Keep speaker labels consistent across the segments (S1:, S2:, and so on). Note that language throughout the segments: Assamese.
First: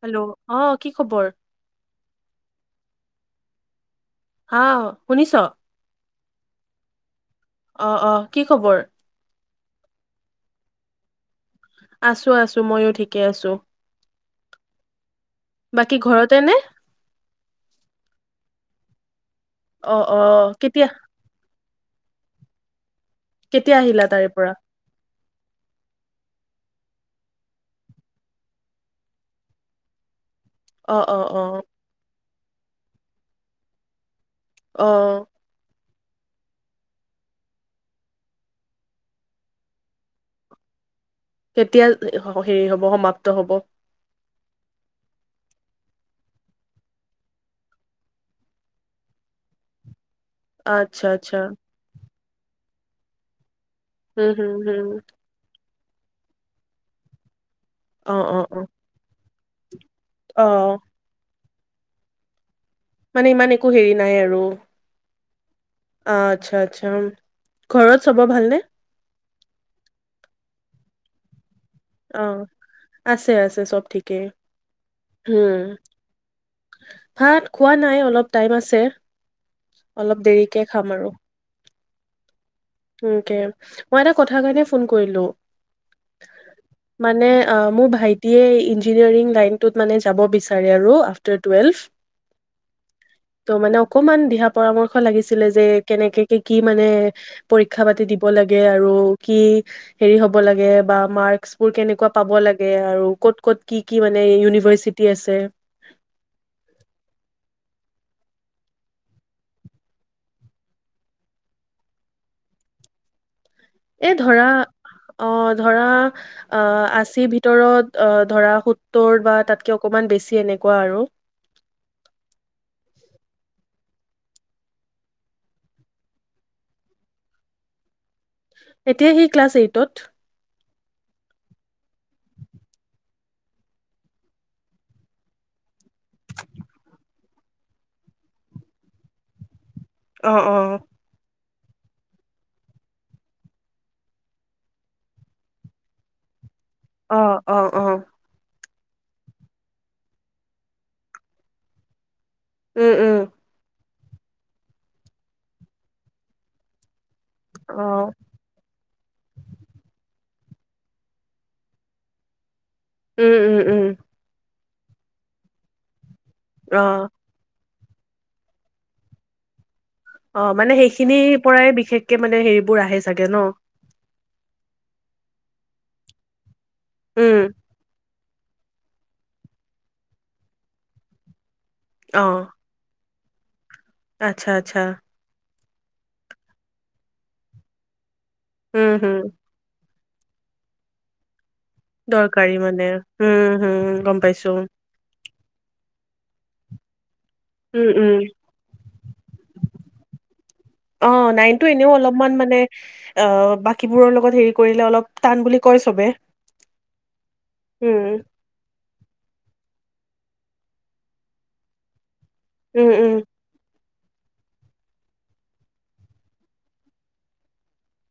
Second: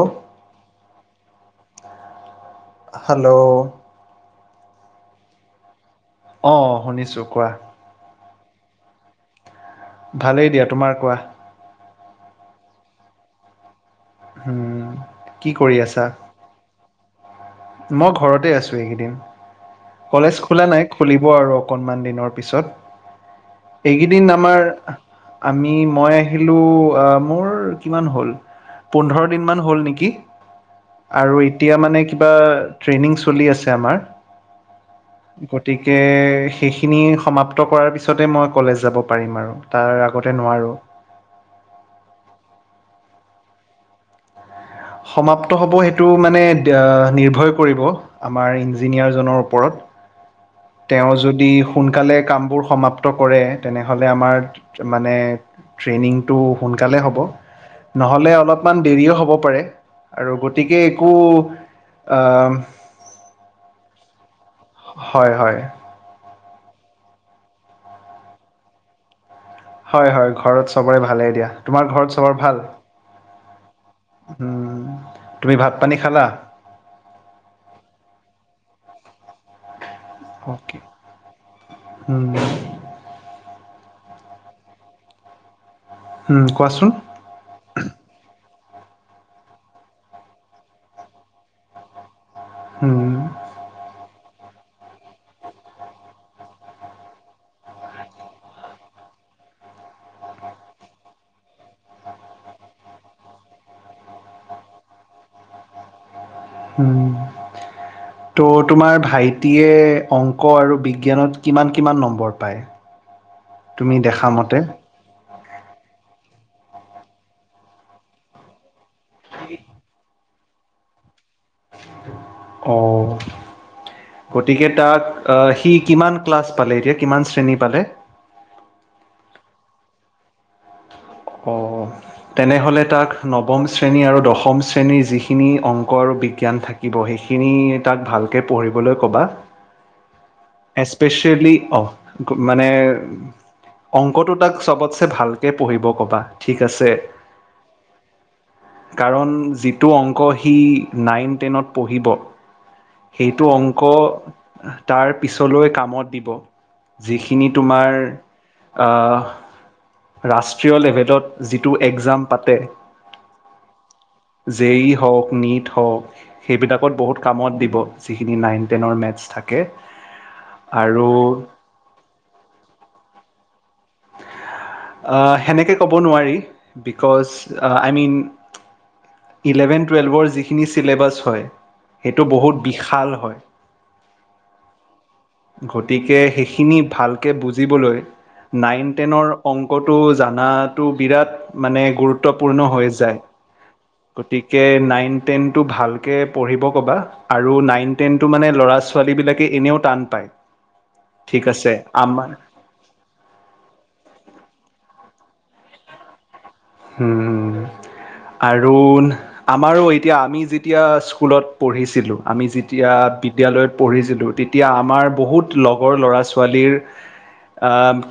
S1: হেল্ল' অ? কি খবৰ?
S2: হেল্ল'
S1: হা শুনিছ?
S2: অ শুনিছো, কোৱা?
S1: অ' কি খবৰ?
S2: ভালেই দিয়া, তোমাৰ কোৱা?
S1: আছো-আছো মইো ঠিকে আছো।
S2: উম কি কৰি
S1: বাকী
S2: আছা?
S1: ঘৰতে নে?
S2: মই ঘৰতে আছো এইকেইদিন।
S1: অ'
S2: কলেজ
S1: অ'
S2: খোলা নাই
S1: কেতিয়া
S2: খুলিব আৰু অকণমান দিনৰ পিছত।
S1: কেতিয়া আহিলা
S2: এইকেইদিন
S1: তাৰে পৰা?
S2: আমাৰ আমি, মই আহিলো, আহ মোৰ কিমান হ'ল? পোন্ধৰ দিন মান হ'ল নেকি?
S1: অ' অ'
S2: আৰু
S1: অ'
S2: এতিয়া মানে ট্ৰেইনিং চলি আছে আমাৰ ।
S1: আহ।
S2: গতিকে সেইখিনি সমাপ্ত কৰাৰ পিছতে মই কলেজ যাব পাৰিম আৰু তাৰ আগতে নোৱাৰোঁ?
S1: কেতিয়া হেৰি হ'ব সমাপ্ত হ'ব।
S2: সমাপ্ত হ'ব সেইটো মানে নিৰ্ভয় কৰিব আমাৰ ইঞ্জিনিয়াৰজনৰ ওপৰত।
S1: আচ্ছা
S2: তেওঁ
S1: আচ্ছা।
S2: যদি সোনকালে। কামবোৰ সমাপ্ত কৰে? তেনেহ'লে
S1: উম হুম হুম
S2: আমাৰ মানে। ট্ৰেইনিংটো সোনকালে হ'ব।
S1: অ'
S2: নহলে
S1: অ' অ'
S2: অলপমান দেৰিও হ'ব। পৰে আৰু
S1: অ'
S2: গতিকে একো। আহ
S1: মানে ইমান একো হেৰি নাই আৰু।
S2: হয় হয়
S1: আচ্ছা আচ্ছা ঘৰত চবৰ ভালনে?
S2: হয় হয় ঘৰত চবৰে ভালেই দিয়া? তোমাৰ ঘৰত চবৰ
S1: অ'
S2: ভাল
S1: আছে আছে চব ঠিকেই।
S2: উম তুমি
S1: উম
S2: ভাত পানী খালা?
S1: ভাত খোৱা নাই অলপ টাইম আছে? অলপ দেৰিকে
S2: অ'কে
S1: খাম আৰু
S2: উম,
S1: কে। মই এটা কথা কাৰণে ফোন কৰিলো?
S2: উম, কোৱাচোন
S1: মানে অ মোৰ ভাইটিয়ে ইনজি। ইঞ্জিনিয়াৰিং লাইনটোত মানে যাব বিচাৰে আৰু। আ্ফটাৰ টুৱেলভ।
S2: উম,
S1: ত মানে অকমান দিহা। পৰামৰ্শ লাগিছিল যে কেনেকে কি মানে পৰা পাতি দিব লাগ আৰু কি হেৰি হব লাগে বা মাৰ্কচ বোৰ কেনেকোৱা পাব লাগে আৰু কত কত কি কি মানে ইউনিভাৰ্ছিটি আছে?
S2: ত' তোমাৰ ভাইটিয়ে অংক আৰু বিজ্ঞানত কিমান কিমান নম্বৰ পায়? তুমি
S1: এ
S2: দেখা
S1: ধৰা
S2: মতে
S1: অ ধৰা। আহ আচি ভিতৰত অ ধৰা হোত। সত্তৰ বা তাতকে অকণমান বেছি এনেকুৱা আৰু
S2: অ গতিকে তাক আহ সি কিমান ক্লাছ পালে এতিয়া কিমান শ্ৰেণী পালে?
S1: এতিয়া সি ক্লাছ এইটত
S2: অ তেনেহ'লে তাক নৱম শ্ৰেণী আৰু দশম শ্ৰেণীৰ যিখিনি অংক আৰু বিজ্ঞান থাকিব সেইখিনি তাক ভালকে পঢ়িবলৈ ক'বা
S1: অ' অ'।
S2: । এস্পেচেলি অঁ মানে অংকটো তাক চবতছে ভালকৈ পঢ়িব ক'বা ঠিক আছে
S1: আহ অ অহ
S2: কাৰণ যিটো অংক সি নাইন টেনত পঢ়িব
S1: উম উম
S2: আকৌ তাৰ পিছলৈ কামত দিব যিখিনি তোমাৰ
S1: অ',
S2: আহ ৰাষ্ট্ থ্ৰেল লেভেডত যিটো এক্সাম পাতে।
S1: উম উম উম
S2: জেই ই হওক নীট হওক সেইবিলাকত
S1: অ',
S2: বহুত কামত দিব যিখিনি নাইন টেনৰ মেথছ থাকে।
S1: অ মানে
S2: আৰু
S1: সেইখিনিৰ পৰাই বিশেষকে মানে হেৰিবোৰ আহে চাগে ন
S2: অ সেনেকে কব নোৱাৰি।
S1: উম,
S2: বিকচ আই মিন। ইলেভেন টুৱেলভৰ যিখিনি চিলেবাছ হয়। সেইটো
S1: অ',
S2: বহুত বিশাল হয়।
S1: আচ্ছা আচ্ছা
S2: গতিকে সেইখিনি ভালকে বুজিবলৈ। নাইন
S1: উম, হুম,
S2: টেনৰ অংকত। তো জানাটো বিৰাট মানে
S1: দৰকাৰী
S2: গুৰুত্বপূৰ্ণ
S1: মানে,
S2: হৈ যায়
S1: উম, হুম, গম পাইছোঁ,
S2: ।গতিকে নাইন। টেনটো ভালকে পঢ়িব ক'বা। আৰু
S1: উম,
S2: নাইন
S1: উম,
S2: টেনটো মানে ল'ৰা ছোৱালীবিলাকে এনেও টান পায়
S1: অ',
S2: ঠিক
S1: নাইনটো
S2: আছে
S1: এনেও
S2: আমাৰ।
S1: অলপমান মানে অ বাকীবোৰৰ লগত হেৰি কৰিলে অলপ টান বুলি কয় চবে।
S2: উম
S1: উম,
S2: আৰু আমাৰো এই। তেতিয়া আমি যেতিয়া স্কুলত পঢ়িছিলোঁ আমি
S1: উম,
S2: যেতিয়া
S1: উম,
S2: বিদ্যালয়ত। পঢ়িছিলোঁ তেতিয়া আমাৰ বহুত লগৰ ল'ৰা ছোৱালীৰ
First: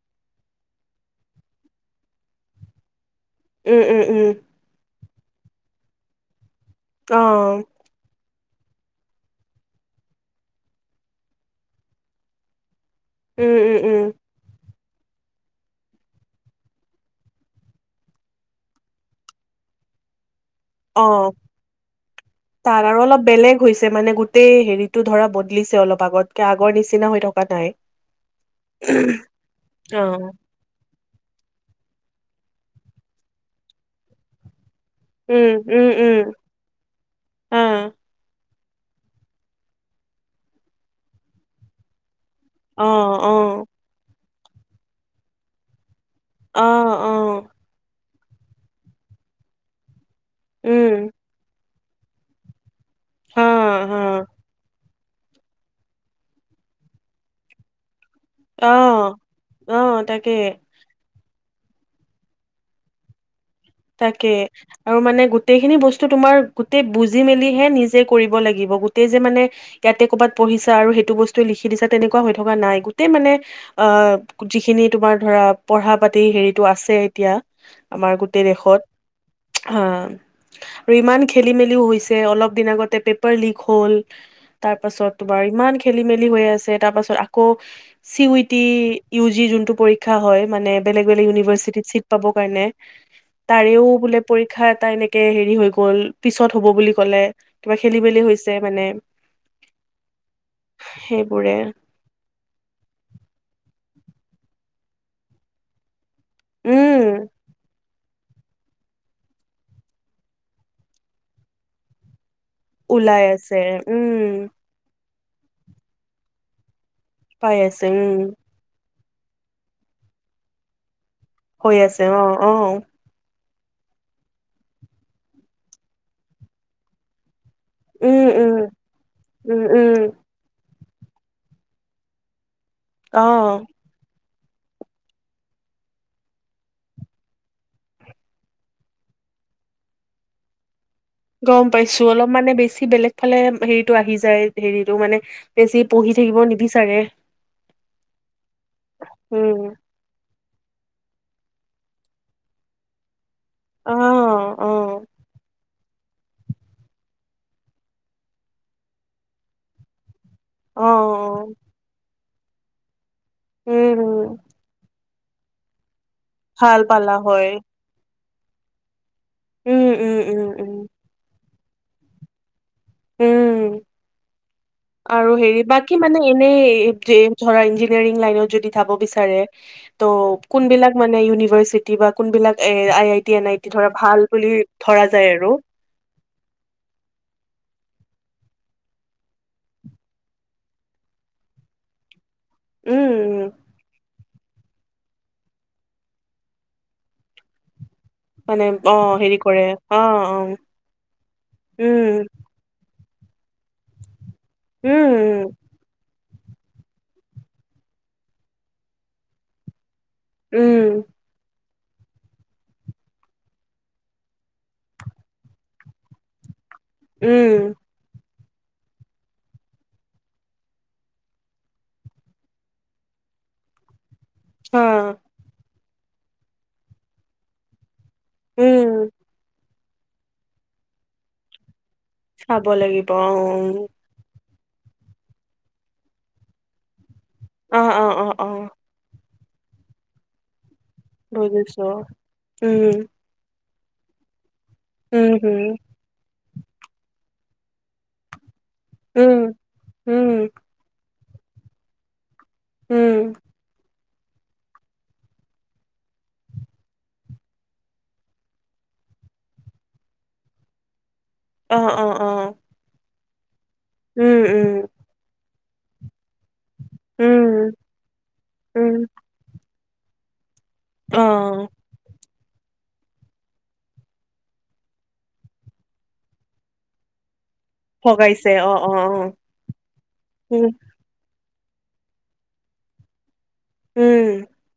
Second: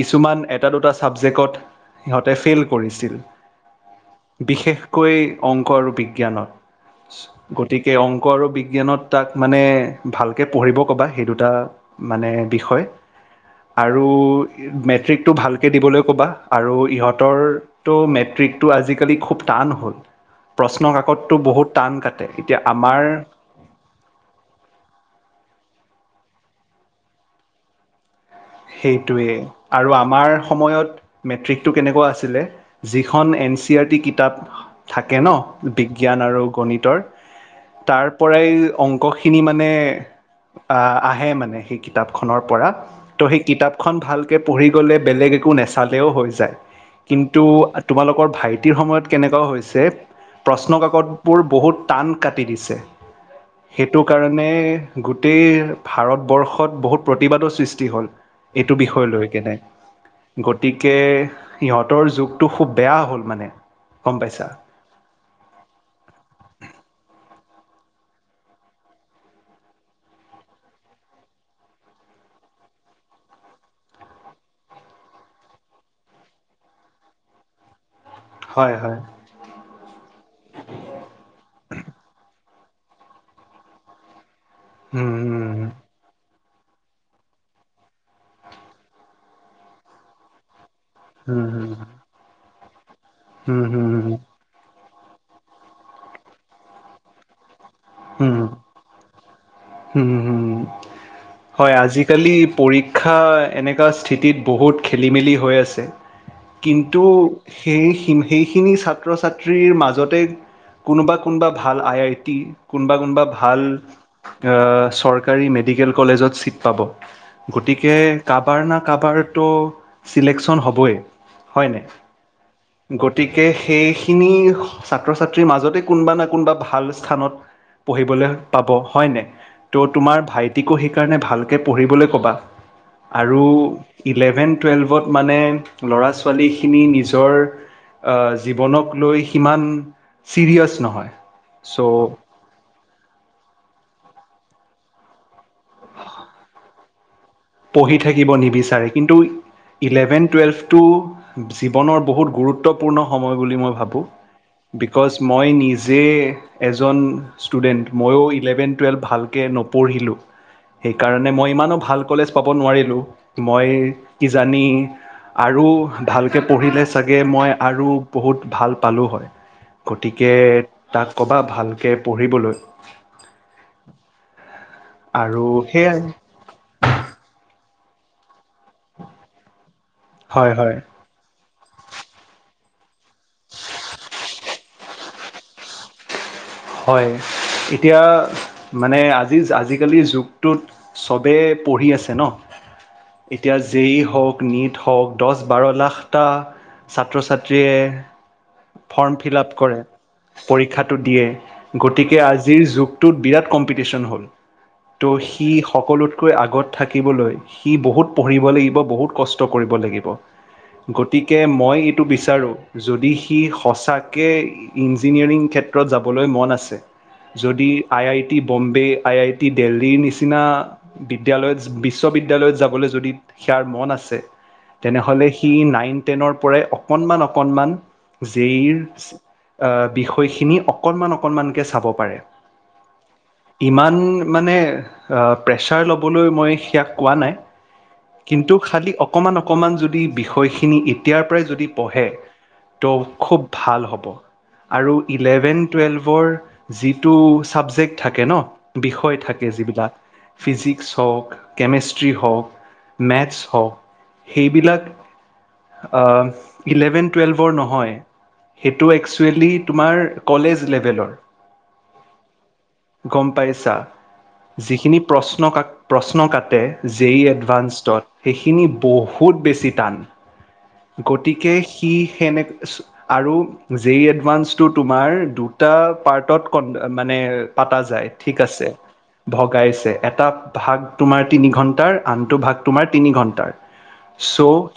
S2: কিছুমান এটা দুটা ছাবজেক্টত সিহঁতে ফেইল কৰিছিল।
S1: উম উম উম
S2: কৈ অংক আৰু বিজ্ঞানত।
S1: অ',
S2: গতিকে অংক আৰু বিজ্ঞান বিজ্ঞানত তাক মানে ভালকৈ পঢ়িব ক'বা সেই দুটা মানে বিষয় ।
S1: উম, উম, উম,
S2: আৰু মে মেট্ৰিকটো ভালকৈ দিবলৈ ক'বা আৰু ইহঁতৰতো মে ট্ৰিকটো আজিকালি খুব টান হ'ল। প্ৰশ্ন
S1: অ
S2: কাকতটো বহুত টান কাটে এতিয়া
S1: তাৰ
S2: আমাৰ
S1: আৰু অলপ বেলেগ হৈছে মানে গোটেই হেৰিতটো ধৰা বদলিছে অলপ। আগতকে আগৰ নিচিনা হৈ থকা নাই ।
S2: সেইটোৱেই আৰু আমাৰ সময়ত মেট্ৰিকটো কেনেকোৱা আছিলে যিখন এন চি আৰ টি কিতাপ থাকে ন
S1: উম, উম,
S2: বিজ্ঞান
S1: উম,
S2: আৰু গণিতৰ
S1: অ',
S2: তাৰ পৰাই অংকখিনি মানে আহে মানে সেই কিতাপ খনৰ পৰা
S1: অ',
S2: ত' সেই
S1: অ',
S2: কিতাপখন ভাল কে পঢ়ি গ'লে বেলেগ একো নেচালে হৈ যায়
S1: অ',
S2: কিন্তু
S1: অ',
S2: তোমালোকৰ ভাইটিৰ সময়ত কেনেকোৱা হৈছে
S1: উম,
S2: প্ৰশ্নকাকতবোৰ বহুত টান কাটি দিছে
S1: হা,
S2: সেইটো
S1: হা,
S2: কাৰণে গোটেই ভাৰতবৰ্ষত বহুত প্ৰতিবাদৰ সৃষ্টি হ'ল এইটো বিষয়
S1: অ',
S2: লৈ কেনে
S1: অ', তাকে,
S2: গতিকে সিহঁতৰ যুগটো খুব বেয়া হ'ল মানে গম
S1: তাকে
S2: পাইছা
S1: আৰু মানে গো গোটেইখিনি বস্তু তোমাৰ গোটেই বুজি মেলিহে নিজে কৰিব লাগিব গোটেই যে মানে ইয়াতে কৰ'বাত পঢ়িছা আৰু সেইটো বস্তু লিখি দিছা তেনেকুৱা হৈ থকা নাই গোটেই মানে আহ যিখিনি তোমাৰ ধৰা পঢ়া পাতি হেৰিটো আছে এতিয়া আমাৰ গোটেই
S2: হয়
S1: দেশত
S2: হয়
S1: আৰু ইমান খেলি মেলিও হৈছে অলপ দিন আগতে পেপাৰ লিক হ'ল তাৰ
S2: উম
S1: পাছত তোমাৰ
S2: উম
S1: ইমান খেলি মেলি হৈ আছে তাৰপাছত আকৌ C U T U G যোনটো পৰীক্ষা হয় মানে বেলেগ বেলেগ
S2: উম উম,
S1: ইনিভাৰ্চিটিত ছিট পাব কাৰণে
S2: উম হুম
S1: তাৰেও
S2: হুম
S1: বোলে পৰীক্ষাত এটা এনেকে হেৰি হৈ গ'ল পিছত হ'ব বুলি ক'লে কিবা খেলি মেলি
S2: উম,
S1: হৈছে মানে
S2: উম, ওম ওম
S1: সেইবোৰে
S2: হয় আজিকালি পৰীক্ষা এনেকা স্থিতিত বহুত খেলিমেলি হৈ আছে । কিন্তু
S1: উম
S2: সেই, সেইখিনি ছাত্ৰ ছাত্ৰীৰ মাজতে কোনোবা কোনোবা ভাল আই আই টি । কোনোবা
S1: ওলাই
S2: কোনোবা
S1: আছে
S2: ভাল
S1: উম
S2: চৰকা চৰকাৰী মেডিকেল কলেজত ছিট পাব।
S1: পাই আছে
S2: গতিকে
S1: উম
S2: কাবাৰ না কাৰবাৰ তো চিলেকচন হ'বই। হয়
S1: হৈ
S2: নাই?
S1: আছে অ অ।
S2: গতিকে সেইখিনি ছাত্ৰ ছাত্ৰীৰ মাজতে কোনোবা নে কোনোবা ভাল স্থানত পঢ়িবলৈ
S1: উম উম
S2: পাব হয়নে
S1: উম
S2: ত'
S1: উম
S2: তোমাৰ ভাইটিকো শিক কাৰণে ভালকৈ পঢ়িবলৈ ক'বা ।
S1: অ
S2: আৰু ইলেভেন টুৱেলভত মানে ল'ৰা ছোৱালীখিনি নিজৰ জীৱনক লৈ সিমান চিৰিয়াছ নহয়।
S1: গম পাইছো
S2: চ'
S1: অলপ মানে বেছি বেছি বেলেগ ফালে হেৰিটো আহি যায় হেৰিটো মানে বেছি পঢ়ি থাকিব নিবিচাৰে।
S2: পঢ়ি থাকিব নিবিচাৰে কিন্তু
S1: উম
S2: ইলেভেন টুৱেল্ভ জীৱনৰ বহুত গুৰুত্বপূৰ্ণ সময়। বুলি মই ভাবো
S1: অ', অ',
S2: বেকজ মই নিজে যে এজন ষ্টুডেণ্ট ময়ো ইলেভেন টুৱেলভ ভালকৈ নপঢ়িলোঁ।
S1: অ',
S2: সেইকাৰণে
S1: অ',
S2: মই ইমানো ভাল কলেজ পাব নোৱাৰিলোঁ মই
S1: উম,
S2: কিজানি আৰু ভালকৈ
S1: ভাল
S2: পঢ়িলে
S1: পালা
S2: চাগে
S1: হয়।
S2: মই আৰু বহুত ভাল পালোঁ হয়।
S1: উম, উম,
S2: গতিকে
S1: উম, উম,
S2: তাক কবা, ভালকৈ পঢ়িবলৈ।
S1: উম। আৰু হেৰি বাকী মানে এনেই ধৰা ইঞ্জ নিয়াৰিঙত যদি যাব বিচাৰে ত'
S2: হয় হয়
S1: কোনবিলাক মানে ইউনিভাৰ্চিটি বা কোনবিলাক? এ I I T N I T ধৰা ভাল বুলি ধৰা যায় আৰু?
S2: হয় এতিয়া মানে আজি আজিকালিৰ যুগটোত চবেই পঢ়ি আছে ন
S1: উম, উম,
S2: এতিয়া যেই হওক- নিট হক দছ বাৰ লাখটা ছাত্ৰ ছাত্ৰীয়ে-
S1: মানে, অ
S2: ফৰ্ম ফিল
S1: হেৰি,
S2: আপ
S1: কৰে অ অ।
S2: পৰীক্ষাটো দিয়ে গতিকে
S1: উম,
S2: আজিৰ- যুগটোত বিৰাট কম্পিটিচন হ'ল। ত, সি
S1: উম,
S2: সকলোত- কৈ আগত থাকিবলৈ সি বহুত পঢ়িব লাগিব, বহুত কষ্ট কৰিব লাগিব।
S1: উম,
S2: গতিকে মই- টো বিচাৰোঁ, যদি সি সচাকে ইঞ্জনিয়াৰিং ক্ষেত্ৰত যাব- ক'বলৈ মন আছে।
S1: উম,
S2: যদি,
S1: উম,
S2: I I- T Bombay, I I T দিল্লীৰ নিচিনা বিদ্যালয়ত, বিশ্ববিদ্যালয়ত যাবলৈ যদি সেয়াৰ মন আছে-
S1: অ',
S2: তেনেহলে সি নাইন- টেনৰ পৰাই অকণমান অকণমান- জে ই
S1: উম,
S2: ৰ- বিষয়খিনি- অকণমান অকণমানকে চাব- পাৰে,
S1: চাব লাগিব
S2: ইমান
S1: অ',
S2: মানে- প্ৰেছাৰ ল'বলৈ মই সেয়াক কোৱা নাই।
S1: অ', অ', অ',
S2: কিন্তু
S1: অ',
S2: খালি অকমান অ- অকণমান যদি বিষয়খিনি- এতিয়াৰ পৰাই যদি
S1: বুজিছো।
S2: বহে, ত
S1: উম,
S2: খুব- ভাল হ'ব। আৰু
S1: উম, হুম,
S2: ইলেভেন- টোৱেলভৰ যিটো- চাবজেক্ট থাকে ন- বিষয় থাকে
S1: উম,
S2: যিবিলাক
S1: উম,
S2: ফিজিক্স হওক। কেমেষ্ট্ৰি হওক-
S1: উম,
S2: মেথছ হওক- সেইবিলাক অ ইলেভেন টুৱেলভৰ নহয়, সেইটো একচুৱেলি তোমাৰ কলেজ লেভেলৰ।
S1: অ, অ, অ, অ।
S2: গম পাইছা।
S1: উম, উম,
S2: যিখিনি প্ৰশ্ন কাক- প্ৰশ্ন কাটে যে ই
S1: উম,
S2: এডভানটডত সেইখিনি
S1: উম,
S2: বহুত বেছি টান গতিকে
S1: অ',
S2: সি সেনেকোৱা আৰু জেই এডভানচটো তোমাৰ দুটা পাৰ্টত কণ মানে পাতা যায় ঠিক
S1: ভগাইছে
S2: আছে
S1: অ', অ', অ',
S2: ভগাইছে এটা
S1: উম,
S2: ভাগ তোমাৰ তিনি ঘণ্টা তাৰ আনটো ভাগ তোমাৰ তিনি ঘণ্টাৰ চ'
S1: উম,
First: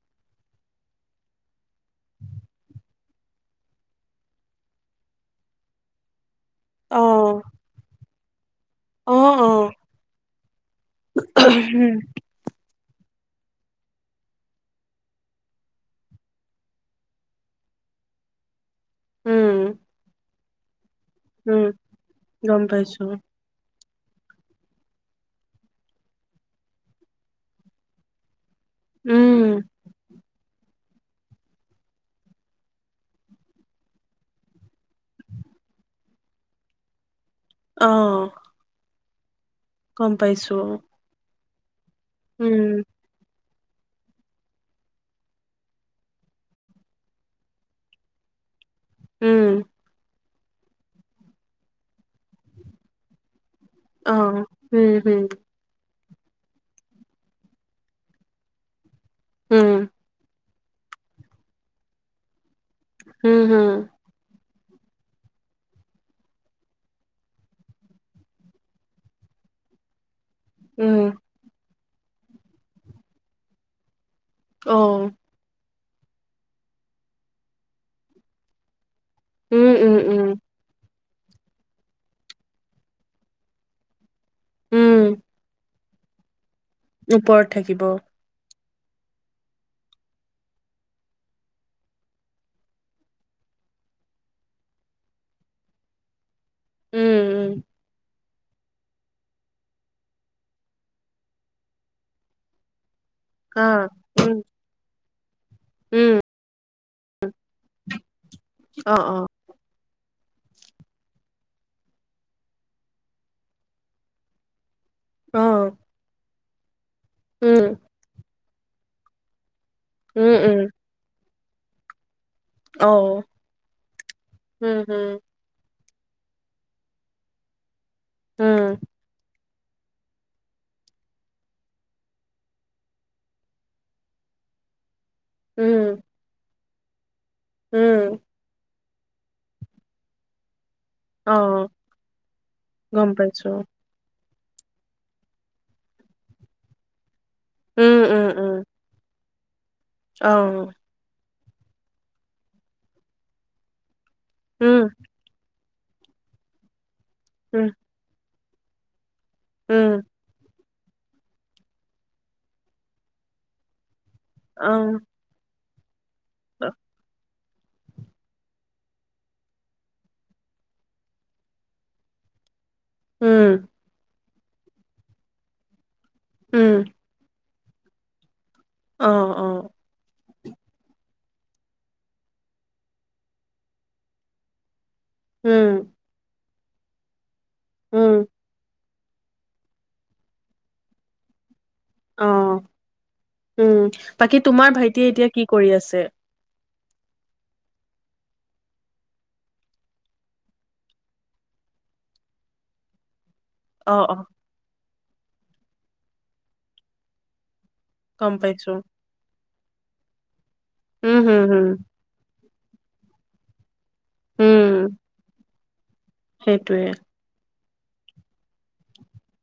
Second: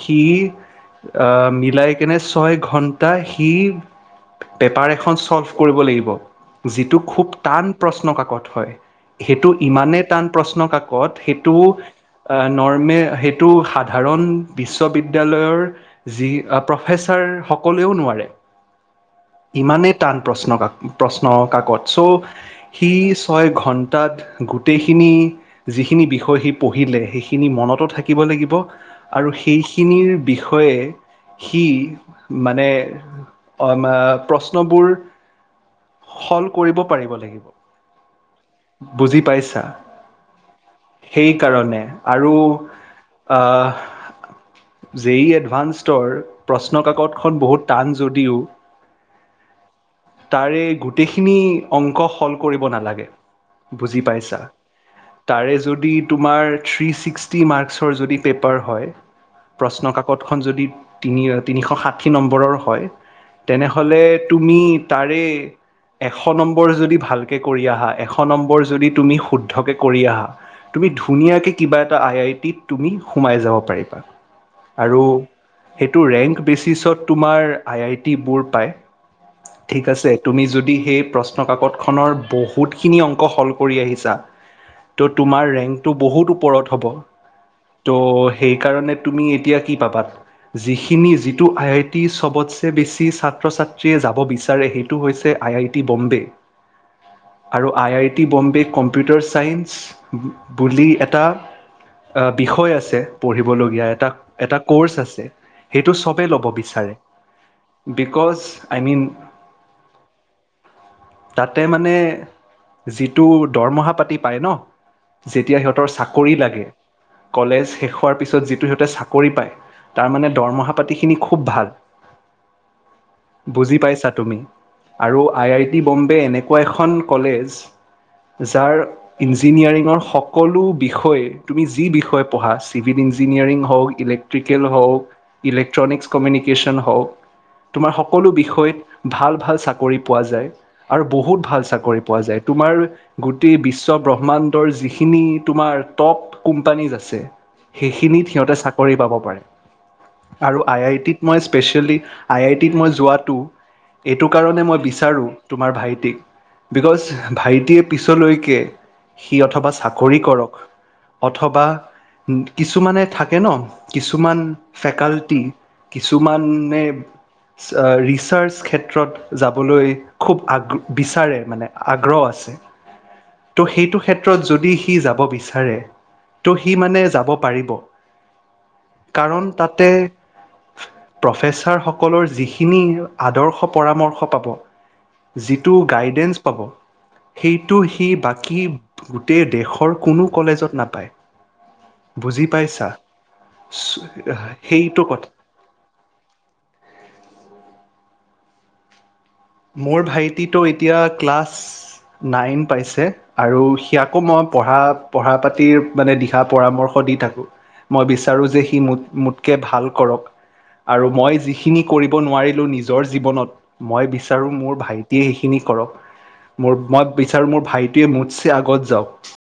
S2: সি অ ম মিলাই কিনে ছয় ঘণ্টা টা সি পেপাৰ এখন চলভ কৰিব লাগিব যিটো খুব
S1: অ',
S2: টান প্ৰশ্ন কাক কত হয়
S1: অ',
S2: সেইটো
S1: অ',
S2: ইমানে টান প্ৰশ্ন কাকত সেইটো নৰৰ্মে সেই এইটো সাধাৰণ বিশ্ববিদ্যালয়ৰ যি প্ৰফেচাৰ সকলেও নোৱাৰে
S1: উম,
S2: ইমানেই টান প্ৰশ্ন কাকত প্ৰশ্ন
S1: উম,
S2: কাকত চ'
S1: গম
S2: সি
S1: পাইছো,
S2: ছয় ঘন্টা তাত গোটেইখিনি যিখিনি বিষয় সি পঢ়িলে সেইখিনি মনতো থাকিব লাগিব আৰু
S1: উম,
S2: সেইখিনিৰ বিষয়ে সি মানে অ মা প্ৰস্তত প্ৰশ্নবোৰ হল কৰিব পাৰিব লাগিব
S1: আহ
S2: বুজি পাইছা
S1: গম পাইছো
S2: কাৰণে আৰু
S1: উম,
S2: আ জেই ই এডভাননৰ প্ৰশ্ন কাকতখন বহুত টান যদিও
S1: উম
S2: তাৰে গোটেইখিনি অংক সল কৰিব নালাগে বুজি পাইছা
S1: অ', উম, হুম,
S2: তাৰে যদি তোমাৰ থ্ৰি ছিক্সট্ৰি মাক্সৰ যদি পেপাৰ হয়
S1: উম,
S2: প্ৰশ্ন কাকত খন যদি তিনিৰ তিনিশ ষাঠি নম্বৰৰ । হয়
S1: হুম,
S2: তেনে
S1: হুম,
S2: । হ'লে তুমি। তাৰে এশ নম্বৰ যদি ভালকে কৰি আহা এশ নম্বৰ যদি তুমি শুদ্ধকে কৰি আহা। তুমি
S1: উম,
S2: ধুনীয়াকে কিবা এটা । এ আই আই টি তুমি সোমাই যাব পাৰিবা।
S1: অহ
S2: আৰু
S1: ।
S2: সেইটো ৰেংক বেচিচত তোমাৰ আই আই টিবোৰ । পায়।
S1: উম,
S2: ঠিক
S1: উম,
S2: আছে
S1: উম,
S2: তুমি যদি সেই । প্ৰশ্ন কাকত খনৰ বহুত খিনি অংক সল কৰি আহিছা ।
S1: উম,
S2: ত' তোমাৰ ৰেংক । তো বহুত ওপৰত। হ'ব
S1: ওপৰত থাকিব,
S2: ত সেই। কাৰণে তুমি এতিয়া কি পাবা যিখিনি যিটো আইটি ছবতচে বেছি চা। ছাত্ৰ ছাত্ৰীয়ে যাব বিচাৰে সেইটো হৈছে আই আই টি বম্বে।
S1: উম, উম,
S2: আৰু I I. T Bombay computer science বুলি এটা বিষয় আছে ।
S1: আ,
S2: পঢ়িবলগীয়া এটা
S1: উম,
S2: এটা ক'ৰ্চ আছে । সেইটো
S1: উম,
S2: চবেই ল'ব বিচাৰে । বিকজ আই
S1: অ
S2: মিন।
S1: অ
S2: তাতে মানে যিটো দৰমহা পাতি পায় ন ।
S1: অ
S2: যেতিয়া সিহঁতৰ চাকৰি লাগে । হম । কলেজ
S1: উম
S2: শেষ হোৱাৰ পিছত জি । সিহঁতে চাকৰি পায় । তাৰ মানে
S1: উম উম
S2: দৰমহা পাতি খিনি । খুব ভাল।
S1: অ
S2: বুজি পাইছা তুমি
S1: উম উম
S2: আৰু আই আই । ইটি বম্বে এনেকুৱা এখন কলেজ । যাৰ
S1: উম
S2: ই। ইঞ্জিনিয়াৰিঙৰ সকলো বিষয়ে তুমি যি বিষয়ে পঢ়া চিভিল ইঞ্জিনিয়াৰিং হওক ইলেক্ট্ৰিকেল হওক।
S1: উম
S2: ইলে্ট্ৰনিক্ কমিউনিক । কেশচন হক, তোমাৰ
S1: উম
S2: সকলো বিষয়ত ভাল, ভাল চাকৰি পোৱা যায়। আৰু
S1: অ
S2: বহুত ভাল চাকৰি পোৱা যায়, তোমাৰ
S1: গম পাইছো
S2: গোটেই বিশ্ব ব্ৰহ্মাণ্ড, ত যিখিন তোমাৰ টপ কোম্পানীত আছে।
S1: উম উম
S2: সেইখিনিত
S1: উম
S2: সিহঁতে চাকৰি পাব পাৰে।
S1: অ
S2: আৰু আই, আই টিত মই স্পেচিয়েলি আই, আই টিত মই যোৱাটো এইটো কাৰণে মই
S1: উম
S2: বিচাৰোঁ তোমাৰ ভাইটিক বিকজ
S1: উম
S2: ভাইটিয়ে পিছলৈ একে সি অথবা
S1: উম
S2: চাকৰি কৰক। অথবা কিছুমানে থাকে ন কিছুমান
S1: অ
S2: ফেকাল্টি। কিছুমানে ৰিচাৰ্জ ক্ষেত্ৰত যাবলৈ, খুব আগ বিচাৰে মানে আগ্ৰহ আছে
S1: উম
S2: ত' সেইটো ক্ষেত্ৰত ক্ষেত্ৰত যদি সি যাব বিচাৰে ত
S1: উম
S2: সি মানে যাব পাৰিব।
S1: অ অ
S2: কাৰণ তাতে প্ৰফেচাৰ সকলৰ যিখিনি আদৰ্শ পৰামৰ্শ পাব
S1: উম
S2: যিটো গাইডেন্স পাব সেইটো সি
S1: উম
S2: বাকী গোটেই দেশৰ কোনো কলেজত নাপায়।
S1: অ
S2: বুজি পাইছা
S1: উম, বাকী তোমাৰ
S2: সেইটো
S1: ভাইটিয়ে এতিয়া
S2: কথা
S1: কি কৰি আছে?
S2: মোৰ ভাইটিতো এতিয়া ক্লাছ নাইন পাইছে। আৰু
S1: অ অ
S2: সিয়াকো মই পঢ়াত। পঢ়া পাতিৰ মানে দিশা পৰামৰ্শ দি থাকোঁ। মই
S1: গম
S2: বিচাৰোঁ যে
S1: পাইছো
S2: সি মোত মোত কে ভাল কৰক আৰু
S1: উম
S2: মই
S1: হম হম
S2: যিখিনি কৰিব নোৱাৰিলোঁ। মোৰ নিজৰ জীৱনত মই। আৰু
S1: উম
S2: মোৰ ভাইটিয়ে কিনি কৰক মোৰ
S1: সেইটোৱে
S2: মই বিচাৰোঁ মোৰ ভাইটিৱে মুঠছে আগত যাওঁক।